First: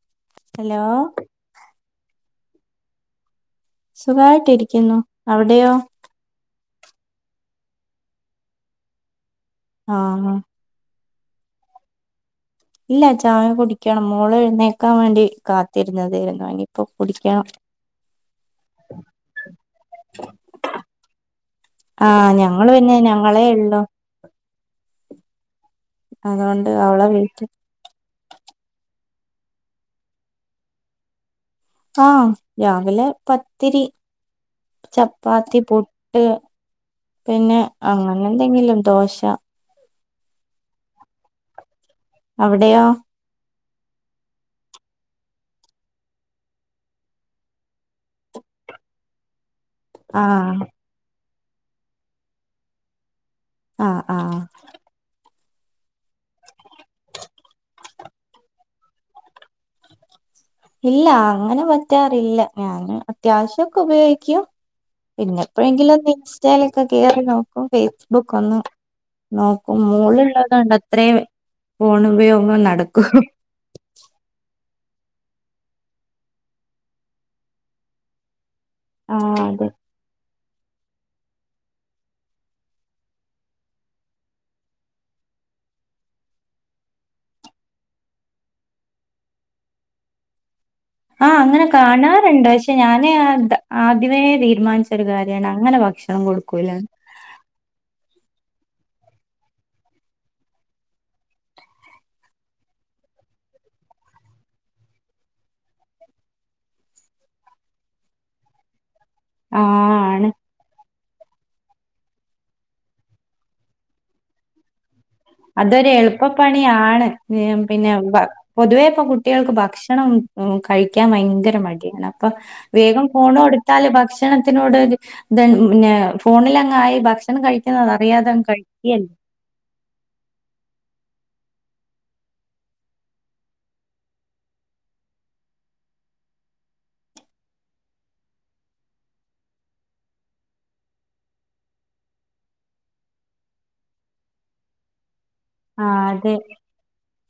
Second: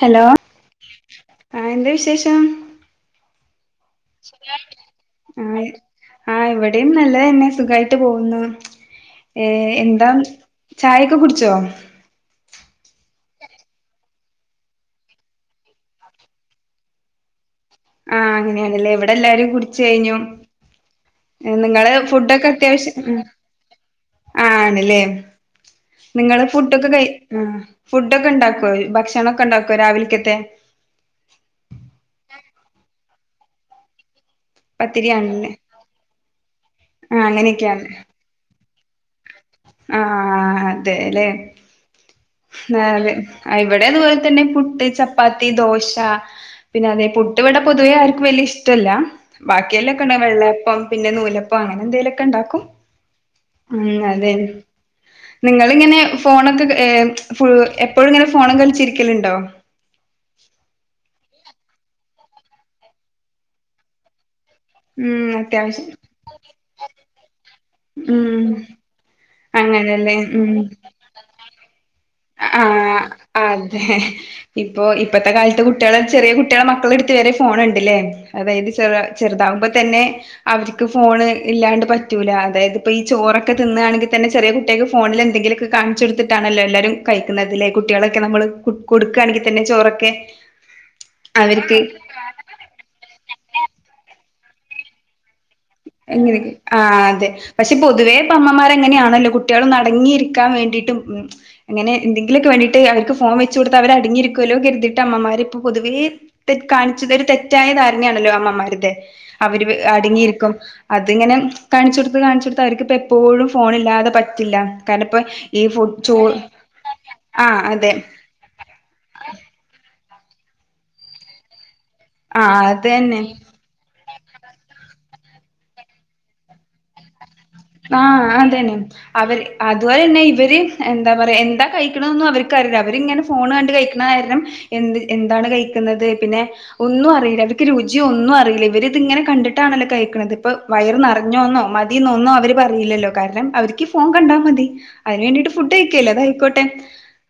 Hello, hello, ആ എന്താ വിശേഷം? സുഖായിട്ടിരിക്കുന്നു. അവിടെയോ? ആഹ് ഇവിടെയും നല്ലത് തന്നെ സുഖായിട്ട് പോകുന്നു. ഏ എന്താ ആഹ് ചായൊക്കെ കുടിച്ചോ? ഇല്ല ചായ കുടിക്കണം. മോള് എഴുന്നേക്കാൻ വേണ്ടി കാത്തിരുന്നതേന്നു ഇനിപ്പോ കുടിക്കണം. ആഹ് അങ്ങനെ അണല്ലേ? ഇവിടെ എല്ലാരും കുടിച്ച് കഴിഞ്ഞു. ഏഹ് നിങ്ങള് ആഹ് ഫുഡൊക്കെ ഞങ്ങള് അത്യാവശ്യം പിന്നെ ഉം ഞങ്ങളേ ഉള്ളു ആഹ് ആണ്ല്ലേ? നിങ്ങള് അതുകൊണ്ട് ഫുഡോക്കെ കൈ അവളെ വീട്ടിൽ ആഹ് ഫുഡോക്കെ ഇണ്ടാക്കോ ഭക്ഷണൊക്കെ ഇണ്ടാക്കോ രാവിൽക്കത്തെ? ആഹ് രാവിലെ പത്തിരി പത്തിരിയാണല്ലേ ചപ്പാത്തി പുട്ട് ആ പിന്നെ അങ്ങനെയൊക്കെയാണ് അങ്ങ അങ്ങനെ എന്തെങ്കിലും ദോശ ആഹ് അതെല്ലേ അവിടെയോ നാല് ഇവിടെതുപോലെതന്നെ പുട്ട് ചപ്പാത്തി ദോശ പിന്നെ അതെ പുട്ടുവിടെ പൊതുവേ ആർക്കും വലിയ ഇഷ്ടല്ല ബാക്കിയെല്ലാക്കെ ഉണ്ടാക്കും ആഹ് വെള്ളയപ്പം പിന്നെ നൂലപ്പം അങ്ങനെ എന്തെലുക്കെ ഉണ്ടാക്കും ഉം ആഹ് അതെ ആഹ് നിങ്ങളിങ്ങനെ ഫോണൊക്കെ എ ഫു എപ്പോഴും ഇങ്ങനെ ഫോണൊക്കെ കളിച്ചിരിക്കലുണ്ടോ ഇല്ല അങ്ങനെ പറ്റാറില്ല ഞാന് അത്യാവശ്യംക്കെ ഉപയോഗിക്കും ഉം പിന്നെ അത്യാവശ്യം എപ്പോഴെങ്കിലുക്കെ ഇൻസ്റ്റായിലൊക്കെ കേയറി നോക്കും ഫേസ്ബുക്ക് ഉം ഒന്ന് നോക്കും അങ്ങനെല്ലേ മോളുള്ളത് ഉം കൊണ്ട ഇത്രെ ഫോണുപയോഗം ആഹ് നടക്കും അതെ ഇപ്പൊ ഇപ്പത്തെ കാലത്ത് കുട്ടികള ചെറിയ കുട്ടികളെ മക്കള എടുത്ത് വരെ ഫോണുണ്ട്ല്ലേ അതെ ഇത് ചെറ ആഹ് ചെറുതാകുമ്പോ അതെ തന്നെ അവര്ക്ക്‌ ഫോണ് ഇല്ലാണ്ട് പറ്റൂല അതായത് ഇപ്പ ഈ ചോറൊക്കെ തിന്നുയാണെങ്കിൽ തന്നെ ചെറിയ കുട്ടിക്ക് ഫോണിൽ എന്തെങ്കിലും ഒക്ക ഇത് കാണിച്ചെടുത്തിട്ടാണല്ലേ എല്ലാരും കഴിക്കുന്നതിലേ കുട്ടികളൊക്കെ നമ്മള് കൊ കൊടുക്കയാണെങ്കിൽ തന്നെ ചോറൊക്കെ ആഹ് അങ്ങനെ അവർക്ക് കാണാറുണ്ട് പക്ഷെ ഞാനേ അത് ആദ്യമേ തീരുമാനിച്ച. ഒരു കാര്യണ് അങ്ങനെ ഭക്ഷണം എങ്ങനെയൊക്കെ കൊടുക്കൂലന്ന് ആഹ് അതെ പക്ഷെ പൊതുവേ ഇപ്പ അമ്മമാർങ്ങനെയാണല്ലോ കുട്ടികള് ഒന്ന് അടങ്ങിയിരിക്കാൻ വേണ്ടിയിട്ട് ഉം അങ്ങനെ എന്തങ്കിലുക്കെ വേണ്ടിട്ട് അവർക്ക് ഫോൺ വെച്ച് കൊടുത്ത അവര അടങ്ങിരിക്കുവല്ലോ കരുതിട്ട അമ്മമാരിപ്പോ പൊതുവേ അത് കാണിചതൊരു തെറ്റായ ധാരണയാണല്ലോ അമ്മമാരുത അവര് ആഹ് ആണ് അടങ്ങിയിരിക്കും അതിങ്ങനെ കാണിച്ചുടത്ത് കാണിച്ചുടത്ത് അവർക്കിപ്പോ എപ്പോഴും ഫോണ് ഇല്ലാതെ പറ്റില്ല കാരണപ്പ അതൊരു എളുപ്പപ്പണിയാണ് ആഹ് ഏഹ് അതെ പിന്നെ പൊതുവേ ഇപ്പൊ കുട്ടികൾക്ക് ഭക്ഷണം മം കഴിക്കാൻ ഭയങ്കര മടിയാണ് അപ്പം ആഹ് അത് വേഗം തന്നെ ഫോണ് കോട് കൊടുത്താല് ഭക്ഷണത്തിനോട് ഒരു ഇത് പിന്നെ ഫോണിലങ്ങായി ഭ എന്ന് കഴിക്കുന്നത അറിയാതങ്ങ് കഴിക്കൽ അതുപോലെ തന്നെ ഇവര് എന്താ പറയു എന്താ കഴിക്കണൊന്നും അവർക്കറിയൂല അവരിങ്ങനെ ഫോണ് കണ്ട് കഴിക്കണ കാരണം എന്ത് എന്താണ് കഴിക്കുന്നത് പിന്നെ ഒന്നു അറിയില്ല അവർക്ക് രുചിയ ഒന്നു അറിയില്ല ഇവരി ഇത് ഇങ്ങനെ കണ്ടിട്ടാണല്ലോ കഴിക്കണത് ഇപ്പൊ വയറ് നിറഞ്ഞോന്നോ മതീന്നൊ ഒന്നും അവര് അറിയില്ലല്ലോ കാരണം അവർക്ക് ഫോൺ കണ്ടാ മതി അതിന് വേണ്ടിട്ട് ഫുഡ് ആഹ് കഴിക്കുല്ലേ അതെ അതായിക്കോട്ടെ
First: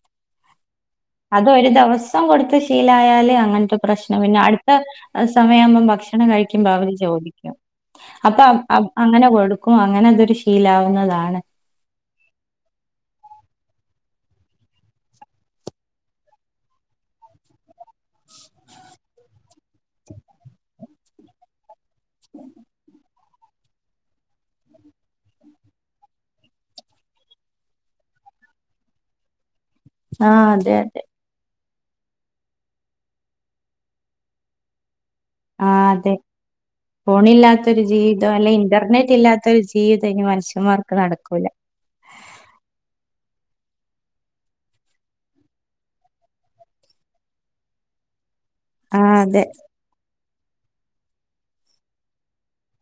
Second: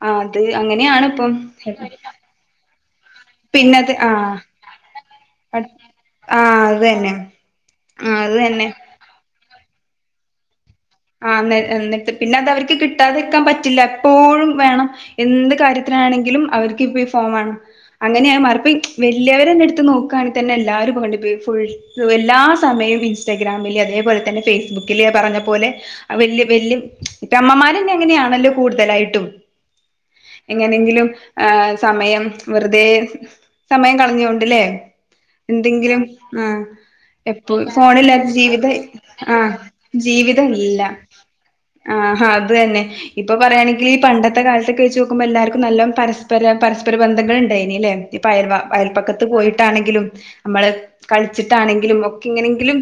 ആഹ് അത് അങ്ങനെയാണ് ഇപ്പം അത് ഒരു ദിവസം കൊടുത്ത് ശീലായാല് അങ്ങനത്തെ പിന്നത് പ്രശ്നം ആഹ് പിന്നെ അടുത്ത അത് സമയാവുമ്പം ഭക്ഷണം കഴിക്കുമ്പോ അവര് ചോദിക്കും ഉം അത് അപ്പൊ അ- തന്നെ അ- അങ്ങനെ കൊടുക്കും അങ്ങനെ അതൊരു ശീലാവുന്നത് ആഹ് അന്നേ എന്നിട്ട് പിന്നെ അത് അവര്ക് കിട്ടാതിരിക്കാൻ പറ്റില്ല എപ്പോഴും വേണം എന്ത് കാര്യത്തിനാണെങ്കിലും അവർക്ക് ഇപ്പ ഈ ഫോൺവേണം അങ്ങനെയാ മറപ്പ വലിയവരന്നെ എടു എടുത്ത് നോക്കണെങ്കി തന്നെ എല്ലാരും ഇപ്പൊ ഫുള് എല്ലാ സമയം ഇൻ സ്റ്റഗ്രാമില് അതേപോലെ തന്നെ ഫേസ്ബുക്കില് പറഞ്ഞ പോലെ വല് വല് ഇപ്പ അമ്മമാരന്നെ എങ്ങനെയാണല്ലോ കൂടുതലായിട്ടും ആ അതെ അതെ എങ്ങനെങ്കിലും ആഹ സമയം വെറുതെ സമയം കളഞ്ഞുകൊണ്ടില്ലേ എന്തെങ്കിലും ഉം ഫോണ് ഇല്ലാത്തൊരു ജീവിതം അല്ലെ ഇന്റർനെറ്റ് ആ ഇല്ലാത്ത ഒരു ജീവിതം ഇനി മനുഷ്യന്മാർക്ക് നടക്കൂല ആഹാ അതന്നെ ഇപ്പൊ പറയാണെങ്കില് ഈ പണ്ടത്തെ കാലത്തൊക്കെ വെച്ച് നോക്കുമ്പോ എല്ലാർക്കും നല്ല പരസ്പര പരസ്പര ബന്ധങ്ങൾ ഉണ്ടായിന ല്ലേ ഇപ്പ അയൽവ ആ അയൽപക്കത്ത് അതെ പോയിട്ടാണെങ്കിലും നമ്മള് കളിച്ചിട്ടാണെങ്കിലും ഒക്കെ ഇങ്ങനെയെങ്കിലും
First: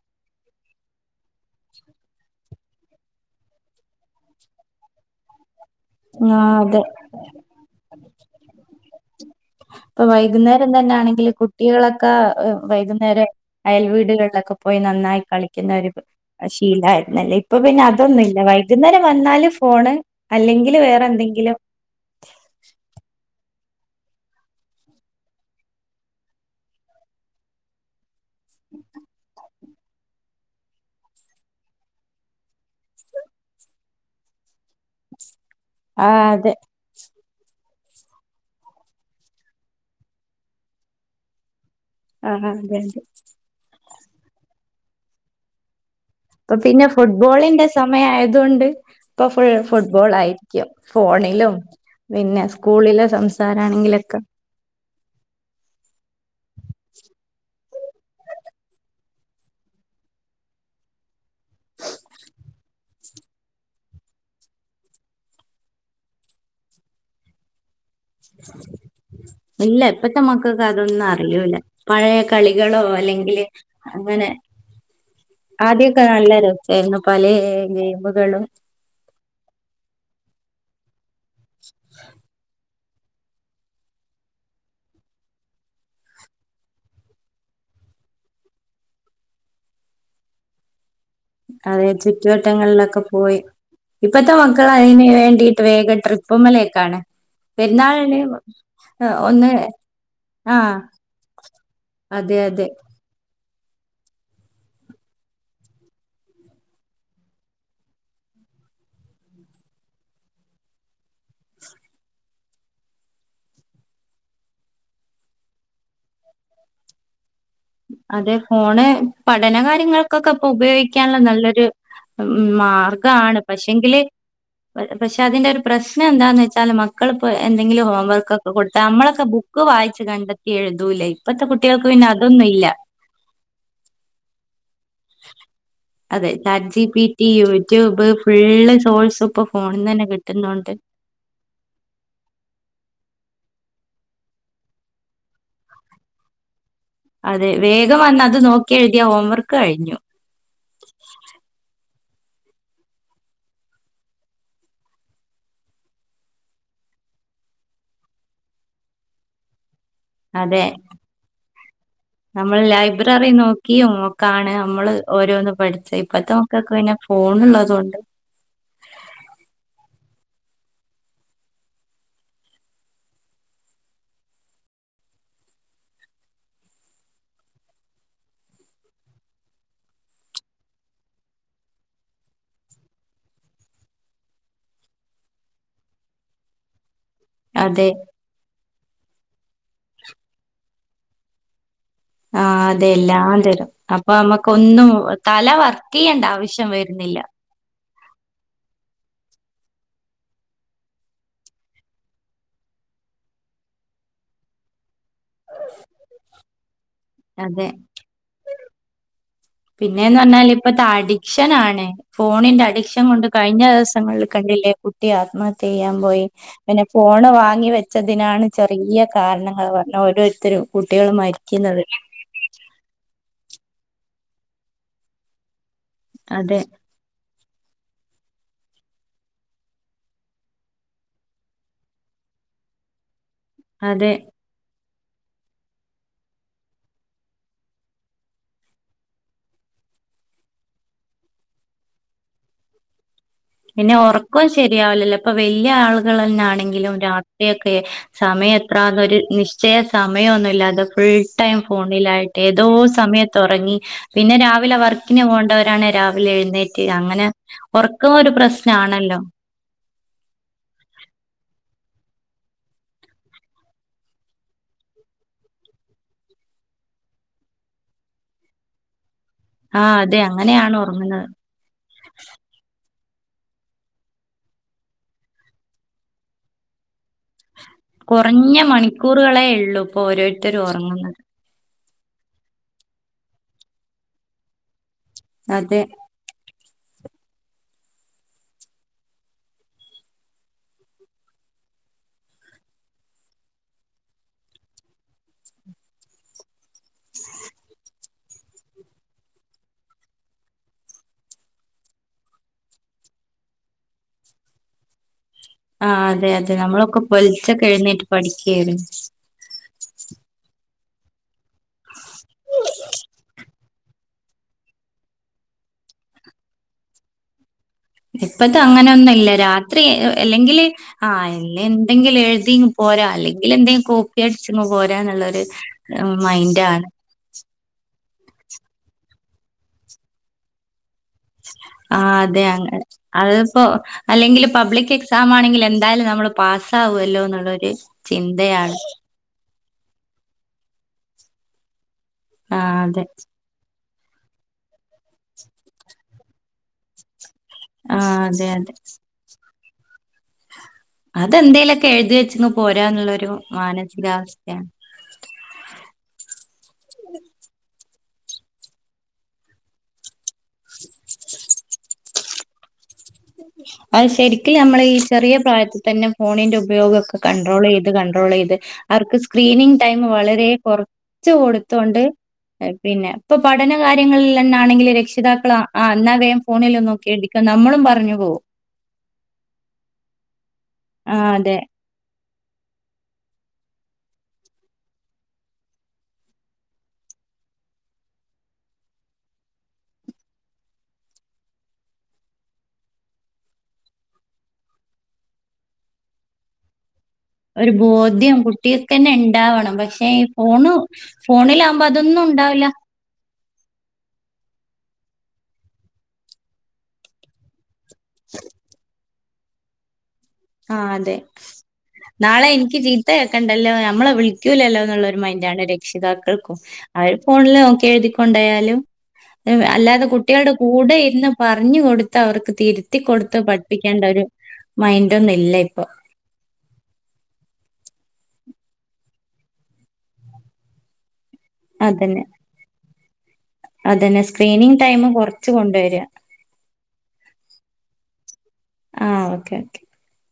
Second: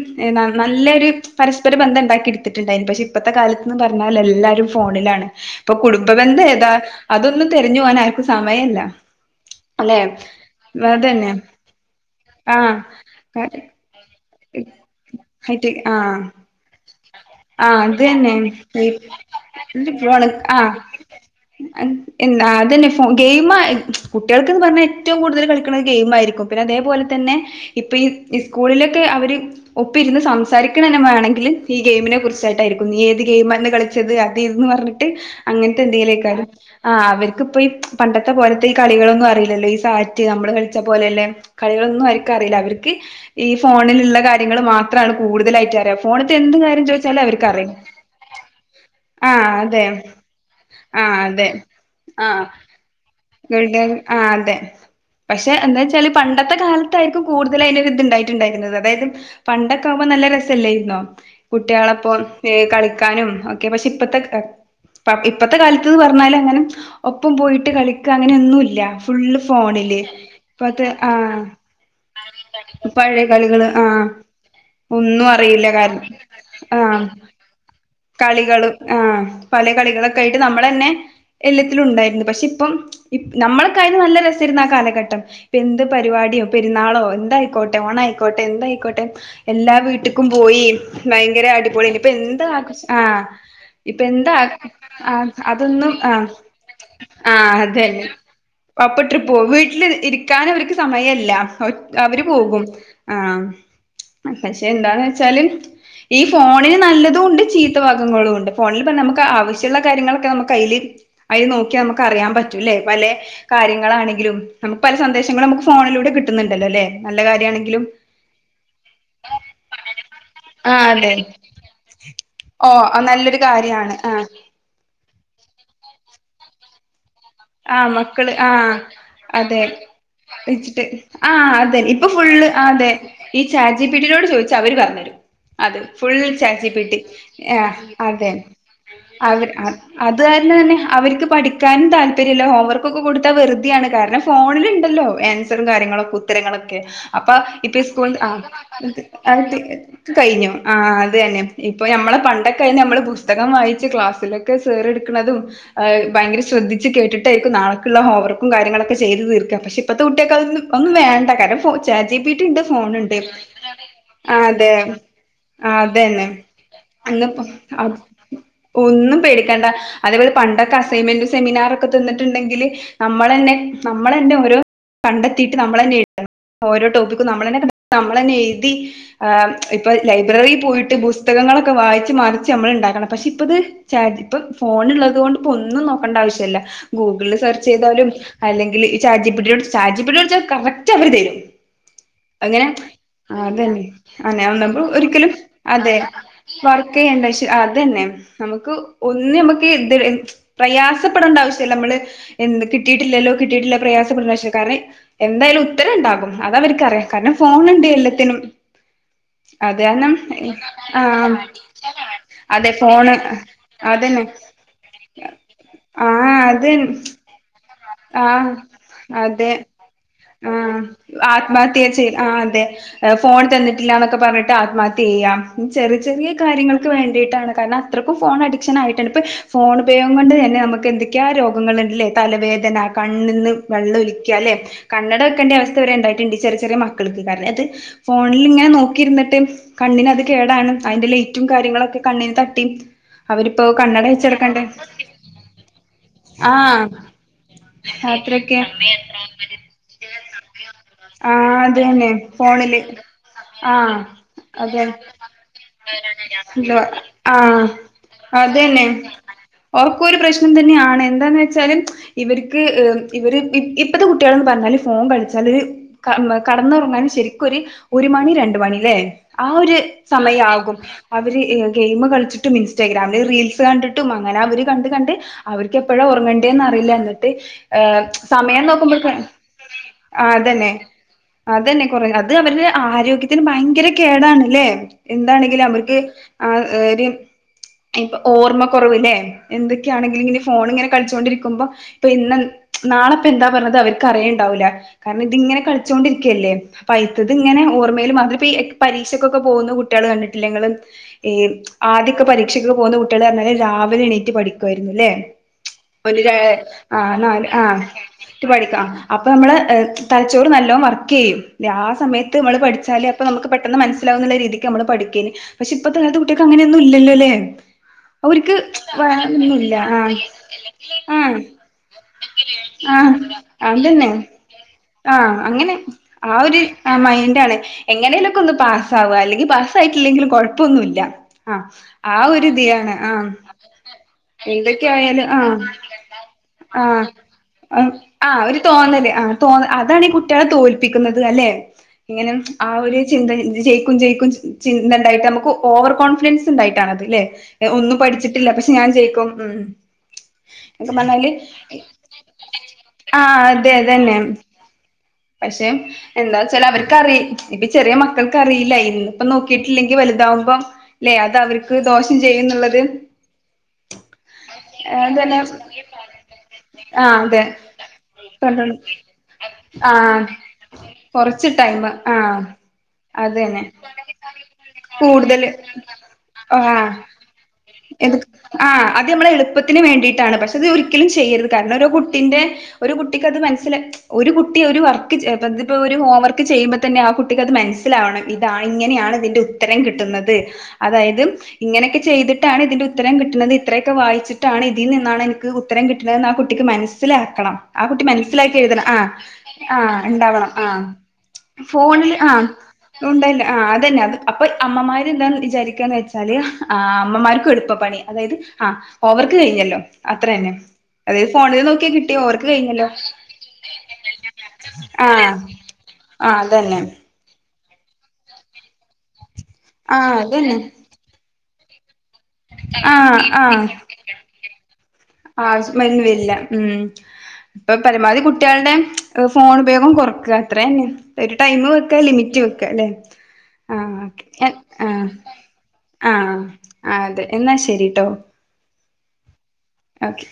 നല്ലൊരു പരസ്പര ബന്ധം ഉണ്ടാക്കി എടുത്തിട്ട് ണ്ടായിരുന്നു പക്ഷെ ഇപ്പഴത്തെ കാലത്ത്ന്ന് പറഞ്ഞാൽ എല്ലാരും ഫോണിലാണ് ഇപ്പൊ കുടുംബ ആ ബന്ധം ഏതാ അതെ അതൊന്നും തിരഞ്ഞു പോവാൻ ആർക്കും സമയമില്ല ഇപ്പൊ വൈകുന്നേരം അതന്നെ തന്നൊണെങ്കില് കുട്ടികളൊക്കെ ആഹ് വൈകുന്നേരം ആഹ് അയൽ വീടുകളിലൊക്കെ പോ പോയി നന്നായി കളിക്കുന്ന ഒരു ശീല ആരുന്നല്ലേ ഇപ്പൊ ആഹ് പിന്നെ അത് അതൊന്നും തന്നെ ഇല്ല വൈ ഇതുന്നരം വന്നാല് ഫോണ് അല്ലെങ്കില് വേറെ എന്തെങ്കിലും എന്നാ അത് തന്നെ ഫോണ് ഗെയിമ് കുട്ടികൾക്ക്ന്ന് പറഞ്ഞാൽ ഏറ്റവും കൂടുതൽ കളിക്കണത് ഗെയിം ആയിരിക്കും പിന്നെ അതേപോലെ തന്നെ ഇപ്പൊ ഈ സ്കൂളില് ഒപ്പ ഇരുന്ന് സംസാരിക്കണെ വേണമെങ്കിൽ ഈ ഗെയിമിനെ കുറിച്ചായിട്ടായിരിക്കും നീ ഏത് ഗെയിം ആണ് കളിക്ക ത് തട്ടിരുന്ന് പറഞ്ഞിട്ട് അങ്ങനത്തെ ആ എന്തെങ്കിലേക്കാലും അതെ ആഹ് അവർക്ക് ഇപ്പ ഈ പണ്ടത്തെ പോലത്തെ ഈ കളികളൊന്നും അറിയില്ലല്ലോ ഈ സാറ്റ് നമ്മള് കളിച്ച പോലെയല്ലെ കളികളൊന്നും അവർക്ക് ആ അറിയില്ല അതെ അവർക്ക് അതെ ഈ ഫോണിലുള്ള കാര്യങ്ങൾ മാത്രമാണ് കൂടുതലായിട്ട് അറിയ ഇപ്പൊ പിന്നെ ഫുട്ബോളിന്റെ സമയം ആയതു കൊണ്ട് ഇപ്പൊ ആഹ് ഫുൾ അതെ ഫുട്ബോൾ ആയി ആഹ് അതെ ഫോണിലും പിന്നെ ആഹ് സ്കൂളിലെ സംസാര ഗൾഡൻ ആണെങ്കിലൊക്കെ ആഹ് അതെ പക്ഷെ എന്താ വെച്ചാല് പണ്ടത്തെ കാലത്തായിരിക്കും കൂടുതൽ അതിൻ്റെ ഒരു ഇതുണ്ടായി ണ്ടായിരുന്നത് അതായത് പണ്ടൊക്കെ ആവുമ്പോ നല്ല രസല്ലായിരുന്നോ കുട്ടികളപ്പൊ കളിക്കാനും ഒക്കെ പക്ഷെ ഇപ്പത്തെ ആഹ് ഇപ്പഴത്തെ കാലത്ത്ന്ന് പറഞ്ഞാല് അങ്ങനെ ഒപ്പം പോയിട്ട് കളി അങ്ങനെ ഒന്നുമില്ല ഫുള്ള് ഇല്ല ഫോണില് ഇപ്പത്തെ മക്കൾക്ക് ഇപ്പഴത്തെ അതൊന്നും ആഹ് അറിയൂല പഴയ കളികളോ പഴയ അല്ലെങ്കില് കളികള് ആഹ് അങ്ങനെ ഒന്നും അറിയില്ല ആദ്യൊക്കെ കാര്യം നല്ല രസായിരുന്നു ആഹ് പലേ കളി ഗെയിമുകളും ളും ആഹ് പല കളികളൊക്കെ ആയിട്ട് നമ്മള് തന്നെ എല്ലാത്തിലും ഉണ്ടായിരുന്നു പക്ഷെ ഇപ്പം ഇപ് നമ്മളകായിന് നല്ല രസമായിരുന്നു ആ കാലഘട്ടം ഇപ്പം എന്ത് പരിപാടിയോ പെരുന്നാളോ എന്തായിക്കോട്ടെ ഓണം ആയിക്കോട്ടെ എന്തായിക്കോട്ടെ എല്ലാ വീട്ടുക്കും പോയി ഭയങ്കര അടിപൊളി അതെ ആയിന് ഇപ്പൊ എന്ത് ആഘോ ചുറ്റുവട്ടങ്ങളിലൊക്കെ ആഹ് പോയി ഇപ്പം ഇപ്പത്തെ എന്താ മക്കൾ അതിന് ആഹ് വേണ്ടിട്ട് അതൊന്നും വേഗം ആഹ് ട്രിപ്പുമ്മലേക്കാണ് ആഹ് അതന്നെ പെരുന്നാളിന് അപ്പ ട്രിപ്പ് പോകും ഒന്ന് വീട്ടില് ഇരിക്കാൻ ആ അവർക്ക് സമയമില്ല ഒ അവര് അതെ പോകും അതെ ആഹ് പക്ഷെ എന്താന്ന് വെച്ചാല് ഈ ഫോണിന് നല്ലതും ഉണ്ട് ചീ ത്തഭാഗങ്ങളും ഉണ്ട് ഫോണിൽപിന്നെ നമുക്ക് ആവശ്യമുള്ള കാര്യങ്ങളൊക്കെ നമുക്ക് അയില് അയിൽ നോക്കിയാൽ നമുക്ക് അറിയാൻ പറ്റൂലേ പലെ കാര്യങ്ങളാണെങ്കിലും നമുക്ക് പല സന്ദേശങ്ങളും നമുക്ക് ഫോണിലൂടെ കിട്ടുന്നുണ്ടല്ലോ അല്ലെ നല്ല കാര്യമാണെങ്കിലും അതെ ഫോണ് പഠന കാര്യങ്ങൾക്കൊക്കെ ആഹ് അതെ ഉപയോഗിക്കാനുള്ള നല്ലൊരു ഓ മാർഗാണ് നല്ലൊരു കാര്യാണ് പക്ഷെങ്കില് ആഹ് പക്ഷെ അതിന്റെ ഒരു പ്രശ്നം എന്താന്ന് വെച്ചാൽ മക് മക്കളിപ്പോ എന്തെങ്കിലും ആഹ് ഹോം മക്കള് വർക്കൊക്കെ ആഹ് കൊടുത്താൽ നമ്മളൊക്കെ ബുക്ക് അതെ വായിച്ച് കണ്ടെത്തി വെച്ചിട്ട് എഴുതൂലേ ഇപ്പത്തെ ആഹ് അതെ കുട്ടികൾക്ക് പിന്നെ ഇപ്പൊ അതൊന്നും ഫുള്ള് ഇല്ല അതെ ഈ ചാ ജി പി ടി നോട് ചോദിച്ചാ അവര് പറഞ്ഞുതരും അത് ഫുൾ അതെ ചാറ്റ് ജി പി ടി ആഹ് യൂട്യൂബ് അതെ ഫുള്ള് സോഴ്സ് ഇപ്പൊ അവർ അത് ഫോണിന്ന് തന്നെ അത് കിട്ടുന്നോണ്ട് തന്നെ അവർക്ക് പഠിക്കാനും താല്പര്യം താൽപര്യമില്ല ഹോംവർക്ക് ഒക്കെ കൊടുത്താ വെറുതെയാണ് കാരണം ഫോണിൽ ഉണ്ടല്ലോ ആൻസറും കാര്യങ്ങളും ഒക്കെ ഉത്തരങ്ങളൊക്കെ അപ്പ അതെ ഇപ്പൊ വേഗം സ്കൂ വന്ന് അത് ആഹ് നോക്കി എഴുതിയ അ ഹോംവർക്ക് കഴിഞ്ഞു കഴിഞ്ഞു ആഹ് അത് തന്നെ ഇപ്പൊ നമ്മളെ പണ്ടൊക്കെ ആയിരുന്നേൽ നമ്മള് പുസ്തകം വായിച്ച് ക്ലാസ്സിലൊക്കെ സാറെടുക്കുന്നതും ഭയങ്കര ശ്രദ്ധിച്ച ച് കേട്ടിട്ടായിരിക്കും നാളക്കുള്ള ഹോംവർക്കും കാര്യങ്ങളൊക്കെ ചെയ്ത് തീർക്കുക പക്ഷെ ഇപ്പൊഴത്തെ കുട്ടികൾക്ക് അത് ഒന്നും അതെ ഒന്നും വേണ്ട കാരണം ചാറ്റ് ജിപിറ്റി നമ്മൾ ഇണ്ട് ഫോണുണ്ട് ലൈബ്രറി നോക്കിയും ആഹ് ഒക്കാണ് അതെ നമ്മള് ഓരോന്ന് ആഹ് പഠിച്ചെ അതന്നെ ഇപ്പത്തെ മക്കൾക്ക് പിന്നെ ഇന്നിപ്പ ഫോണുള്ളത് അപ് കൊണ്ട് ഒന്നും പേടിക്കണ്ട അതേപോലെ പണ്ടൊക്കെ അസൈൻമെന്റ് സെമിനാർ ഒക്കെ തിന്നിട്ടുണ്ടെങ്കിൽ നമ്മളൾ തന്നെ നമ്മൾ തന്നെ ഓരോ കണ്ടെത്തിയിട്ട് നമ്മൾ തന്നെ എഴുതണം ഓരോ ടോപ്പിക്കും നമ്മളുതന്നെ കണ്ടത്തി നമ്മൾ തന്നെ എഴുതി ആ് ഇപ്പ ലൈബ്രറിൽ പോയിട്ട് പുസ്തകങ്ങളൊക്കെ വായിച്ച് മാറിച്ച് നമ്മൾ ഇണ്ടാക്കണം പക്ഷെ ഇപ്പ ഇത് ചജ ഇപ്പൊ ഫോണ ഉള്ളത് കൊണ്ട് ഇപ്പ ഒന്നും നോക്കണ്ട ആവശ്യമല്ല ഗൂഗിളിൽ സെർച്ച് അതെ ചെയ്താലും അല്ലെങ്കിൽ ഈ ചാറ്റ് ജി പ്പീ ട്ടിയോട് ചാറ്റ് ജി പിടി യോട് ചെയ്ച്ച കറക്റ്റ് അവര് തരും ആഹ് ഏങ്ങനെ അതെ എല്ലാം തരും. അതന്നെ അപ്പൊ അനെ വന്ന്പ നമ്മക്കൊന്നും ഒരിക്കലും തല അതെ വർക്ക് ചെയ്യേണ്ട ആവശ്യം വർക്ക് വരുന്നില്ല. യ്യണ്ട സ് അതന്നെ നമുക്ക് ഒന്ന് മ്മക്ക് തില് പ്രയാസപ്പെടേണ്ട ആവശ്യ ത്തിൽ നമ്മള് എന്ത് കിട്ടിയിട്ടില്ലല്ലോ കിട്ടിയിട്ടില്ലോ പ്രയാസപ്പെടണം ശേ കാരണം എന്തായാലും ഉത്തരം ണ്ടാകും അത അവർക്ക്റിയാം കാരണം ഫോണുണ്ട് എല്ലാത്തിനും അത് കാരണം പിന്നെന്ന് പറഞ്ഞാൽ ഇപ്പത്തെ ആഹ് അഡിക്ഷൻ ആണ് ഫോണിന്റെ അതെ അഡിക്ഷൻ ഫോണ് കൊണ്ട് കഴിഞ്ഞ ദിവസങ്ങളിൽ അതന്നെ കണ്ടില്ലേ കുട്ടി ആത്മഹത്യ യ്യാൻ പോയി ആഹ് അത് പിന്നെ ഫോണ് വാങ്ങി വ ച്ചതിനാണ് ആഹ് ചെറിയ അതെ കാരണങ്ങൾ പറഞ്ഞ ഓരോരുത്തരും ആഹ് കുട്ടികൾ മരിക്കുന്നത് ആത്മഹത്യ ചെയ് ആഹ് അതെ ഫോൺ തന്നിട്ടില്ലന്നൊക്കെ പറഞ്ഞിട്ട് ആത്മഹത്യ ചെയ്യാം ചെറിയ ചെറിയ അതെ കാര്യങ്ങൾ ക്ക് വേണ്ടിട്ടാണ് കാരണം അത്രക്കും ഫോൺ അഡിക്ഷൻ ആയിട്ട് ഇപ്പൊ ഫോൺ ഉബയോഗം കൊണ്ട് തന്നെ നമുക്ക് എന്ത ക്ക രോഗങ്ങളുണ്ട്ല്ലേ തലവേദന കണ്ണ് ന്നു വെള്ളം അതെ ഒലിക്ക ലെ കണ്ണട വെക്കേണ്ട അവസ്ഥ വരെ ണ്ടായിട്ടുണ്ട് ചെറിയ ചെറിയ മക്കൾക്ക് കാരണം അത് ഫോണിൽ ങ്ങനെ നോക്കിയിരിന്നിട്ട് കണ്ണിനത് കേടാണ് അയിന്റെ ലൈറ്റും കാര്യങ്ങളൊക്കെ കണ്ണിന് തട്ടി അവരിപ്പോ പിന്നെ കണ്ണട ഉറക്കം വെച്ചെടുക്കണ്ടേ ശരിയാവലല്ലോ ഇപ്പൊ വെല്ല്യ ആളുകൾ ആഹ് ന്നാണെങ്കിലും രാ ക്ക സമയം യാത്രയൊക്കെ എത്രാ ഒരു നിശ്ചയ സമയമൊന്നുല്ലാതെ ഫുൾ ആ ടൈം അതന്നെ ഫോണിലായിട്ട് ഏതോ ഫോണില് സമയത്ത് ആ ഒറങ്ങി പിന്നെ രാവിലെ അതെ വർ ക്കിന് പോകേണ്ടവരാണ് രാവിലെ എഴുന്നേറ്റ് അങ്ങനെ ആ ഒരു അതന്നെ പ്രശ്നാണല്ലോ ഓർക് ഒരു പ്രശ്നം തന്നെയാണ് എന്താന്ന് വെച്ചാല് ഇവർക്ക് ഹെ ഇവര് ഇ ഇപ്പത്തെ കുട്ടികളന്ന് പറഞ്ഞാല് ഫോൺ കളിച്ചാല് ക കടന്നുറങ്ങാനും ശരിക്കും ഒരു ഒരു മണി രണ്ടു മണി ല്ലേ ആഹ് ഒരു അതെ അങ്ങനെയാണ് സമയകും ഉറങ്ങുന്നത് അവര് ഹെ ഗെയിം കളിച്ചിട്ടും ഇൻസ്റ്റാഗ്രാമിൽ റീൽസ് കണ്ടിട്ടും അങ്ങനെ അവർ കണ്ട് കണ്ട് അവർക്ക് എപ്പഴാ ഒറങ്ങേണ്ടേന്ന് അറിയില്ല ന്നിട്ട് ഏ കുറഞ്ഞ സമയം നോക്കുമ്പോക്ക് ആ അതന്നെ അങ്ങനെ അതന്നെ കൊരെ അത് അവരുടെ ആരോഗ്യത്തിന് ഭയങ്കര കേടാണ് ല്ലേ എന്താണെങ്കിലും അതെ അവർക്ക് ആ എ ര് ഇപ്പൊ ഓർമ്മ കുറവ് ല്ലേ എന്തൊക്കെയാണെങ്കിൽ ഇങ്ങനെ ഫോണി ങ്ങനെ കളിച്ചൊണ്ടിരിക്കുമ്പോ ഇപ്പൊ ഇന്ന് നാളെപ്പ എന്താ പറഞ്ഞത് അവർക്ക് അറിയുണ്ടാവില്ല കാരണം ഇതിങ്ങനെ കളിച്ചോണ്ടിരിക്കല്ലേ അപ്പൊ അയ്ത്തത് ങ്ങനെ ഓർമ്മയിൽ മാത്രം പരീക്ഷക്കൊക്കെ പോകുന്ന കുട്ടികൾ കണ്ടിട്ടില്ലെ ങ്ങള് ഈ ആദ്യൊക്കെ പരീക്ഷക്ക് പോകുന്ന കുട്ടികൾ പറഞ്ഞാലല് രാവിലെ എണീറ്റ് പഠിക്കായിരുന്നു ല്ലേ ആഹ് ഒരു അതെ രെ അതെ ആ നമ്മളൊക്കെ നാല് ആ പൊലിച്ചൊക്കെ എഴുന്നേറ്റ് റ്റ് പഠിക്ക പഠിക്കായിരുന്നു ആഹ അ അപ്പൾ നമ്മള് തലച്ചോറ് നല്ലോണം വർക്ക് ചെയ്യും ആ സമയത്ത് നമ്മള് പഠിച്ചാല് അപ്പ നമുക്ക് പെ ട്ടെന്ന് മനസ്സിലാവുന്നുള്ള രീതിക്ക് നമ്മള് പഠിക്കേന് പക്ഷെ ഇപ്പത്തൊലത്ത് കുട്ടികക്ക് അങ്ങനൊന്നും ഇല്ലോല്ലേ ലെ ഇപ്പത് അങ്ങനെൊന്നും ഇല്ല രാത്രി ആ അല്ലെങ്കില് ആ എല്ല എന്തെങ്കിലും എഴുതി ആ പോരാ അല്ലെങ്കിൽ എന്തെങ്കിലും അതന്നെ കോപ്പി അടിച്ചങ്ങ് പോരാ ആ ന്നുള്ളൊരു അങ്ങനെ ആ ഒരു മൈൻണ്ടാണ് എങ്ങനെലൊക്കെ ഒന്ന് പാസ് ആവാ അല്ലെങ്കിൽ പാസ് ആയിട്ടില്ലെങ്കിലും കുഴപ്പൊന്നു ല്ല ആഹ് ആ അതെ അങ്ങനെ ഒരുതിയാണ് ആഹ അതിപ്പോ അല്ലെങ്കിൽ എന്തൊക്കെയ പബ്ലിക് ആയാലും എക്സാം ആഹ ആണെങ്കിൽ എന്തായാലും നമ്മൾ ആഹ് പാസ്സാവുമല്ലോ എന്നുള്ളൊരു ഹ് ആഹ് ഒരു ചിന്തയാണ് തോന്നൽ ആഹ് തോ അതാണ് ഈ കുട്ടികളെ തോൽപ്പിക്കുന്നത് അല്ലെ ഇങ്ങനെ ആ ഒരു ചിന്ത ജയ് യിക്കും ജയിക്കും ചിന്തണ്ടായിട്ട് നമുക്ക് ഓവർ കോൺഫിഡൻസ് ണ്ടായിട്ടാണ് അത് ലെ ഒന്നും ആ അതെ പഠിച്ചിട്ടില്ല പക്ഷെ അതെ ഞാൻ ജയിക്കും ഉം സത്യം പറഞ്ഞാല് അതെന്തേലൊക്കെ എഴുതി വെച്ചിങ്ങ് പോരാന്നുള്ളൊരു ആഹ് അതെ അതന്നെ മാനസികാവസ്ഥയാണ് പക്ഷേ എന്താ വച്ചാൽ അവർക്ക്റി ഇപ്പ ചെറിയ മക്കൾക്ക് അറിയില്ല ഇന്ന്പ്പ നോക്കിയിട്ടില്ലെങ്കിൽ വലുതാവ അപ്പ ഇല്ലെ അത് അവർക്ക് ദോഷം ചെയ്യും എന്നുള്ളത് [unintelligible] അത് ശരിക്കില്ലെ നമ്മൾ ഈ ചെറിയ തന്നെ പ്രായത്തിൽ തന്നെ ഫോണിന്റെ ഉപയോഗം ഒക്കെ ആഹ് അതെ കണ്ട്രോൾ ചെയ്ത് കണ്ട്രോൾ ചെയ്ത് കണ്ടണ്ട് അർക്കസ് സ്ക്രീനിങ് ടൈം ആഹ് വളരെ കൊറച്ച് ടൈമ് കൊടുത്തോണ്ട് ആഹ് പിന്നെ ഇപ്പൊ അതന്നെ പഠന കാര്യങ്ങളിൽന്നാണെങ്കിൽ കൂടുതല് രക്ഷിതാക്കള് ആഹ് എന്നാ വേഗം ഫോണിൽ ആഹ് നോക്കി എഴുതിക്കോ എന്ന് നമ്മളും എത് പറഞ്ഞു പോകും. ആഹ് അത് നമ്മളെ എളുപ്പത്തിന് വേണ്ടിയിട്ടാണ് പക്ഷെ അത് ഒരിക്കലും ആ ചെയ്യരുത് അതെ കാരണം ഒരു കുട്ടിന്റെ ഒരു കുട്ടിക്കത് മനസ്സില ഒരുകു കുട്ടി ഒരു വർക്ക് ഇതിപ്പോ ഒരു ഹോം വർക്ക് ചെയ്യുമ്പോൾ തന്നെ ആഹ് കുട്ടിക്കത് മനസ്സിലാവണം ഇതാണ് ഇങ്ങനെയാണ് ഇതിന്റെ ഉത്തരം കിട്ടുന്നത് അതായത് ഇങ്ങനക്കെ ചെയ്തിട്ടാണ് ഇതിന്റെ ഉത്തരം കിട്ടണത് ഇത്രയൊക്കെ വായിച്ചിട്ടാണ് ഇതിൽ നിന്നാണ് എനിക്ക് ഉ ഉത്തരം കിട്ടണന്ന് ആഹ് കുട്ടിക്ക് മനസ്സിലാക്കണം ഒരു ആഹ് കുട്ടി ബോധ്യം മനസ്സിലാക്കി എഴുതണം കുട്ടികൾക്ക് ആഹ് തന്നെ ഉണ്ടാവണം ആഹ് പക്ഷെ ഈ ഇണ്ടാവണം ഫോണ് ആഹ് ഫോണിലാകുമ്പോ ഫോണില് അതൊന്നും ആഹ് ഉണ്ടാവില്ല ഉണ്ടല്ല ആഹ് അതന്നെ അത് അപ്പൊ അമ്മമാര് എന്താന്ന് വിചാരിക്കാന്ന് വെച്ചാല് ആഹ് അമ്മ്മാർക്കും എളുപ്പം പണി അതായത് ആഹ് ഓവർക്ക് കഴിഞ്ഞല്ലോ അത്ര തന്നെ ആ അതെ അതായത് ഫോണിൽ നോക്കിയാ കിട്ടിയോ ഓർക്ക് കഴിഞ്ഞല്ലോ കണ്ടല്ലോ നമ്മളെ വിളിക്കൂലല്ലോ എന്നുള്ളരു ആഹ് മൈൻഡാണ് ആഹ് രക്ഷിതാക്കൾക്കും അതന്നെ അവര് ഫോണില് നോക്കി എഴുതികൊണ്ടായാലും അല്ലാതെ ആഹ് കുട്ടികളുടെ അതന്നെ കൂടെ ഇരുന്ന് പറഞ്ഞു കൊടു ത്ത് അവർക്ക് തിരുത്തി ആഹ് കൊടുത്ത് ആഹ് പഠിപ്പിക്കേണ്ട ഒരു മൈൻഡ് [unintelligible] ഉം ഇപ്പൊ പരമാവധി കുട്ടികള്ടെ ഫോൺ ഉപയോഗം കൊറക്കുക അത്ര തന്നെ ഒരു ടൈം വെക്കാ അതന്നെ ലിമിറ്റ് വെക്കാ അല്ലെ ആഹ് അതന്നെ ഓക്കെ സ്ക്രീനിങ് ടൈമ് ആഹ് കൊറച്ച് കൊണ്ടുവരിക ആഹ് ആഹ് അതെ എന്നാ ശരിട്ടോ ആഹ് ഓക്കെ ഓക്കെ ഓക്കെ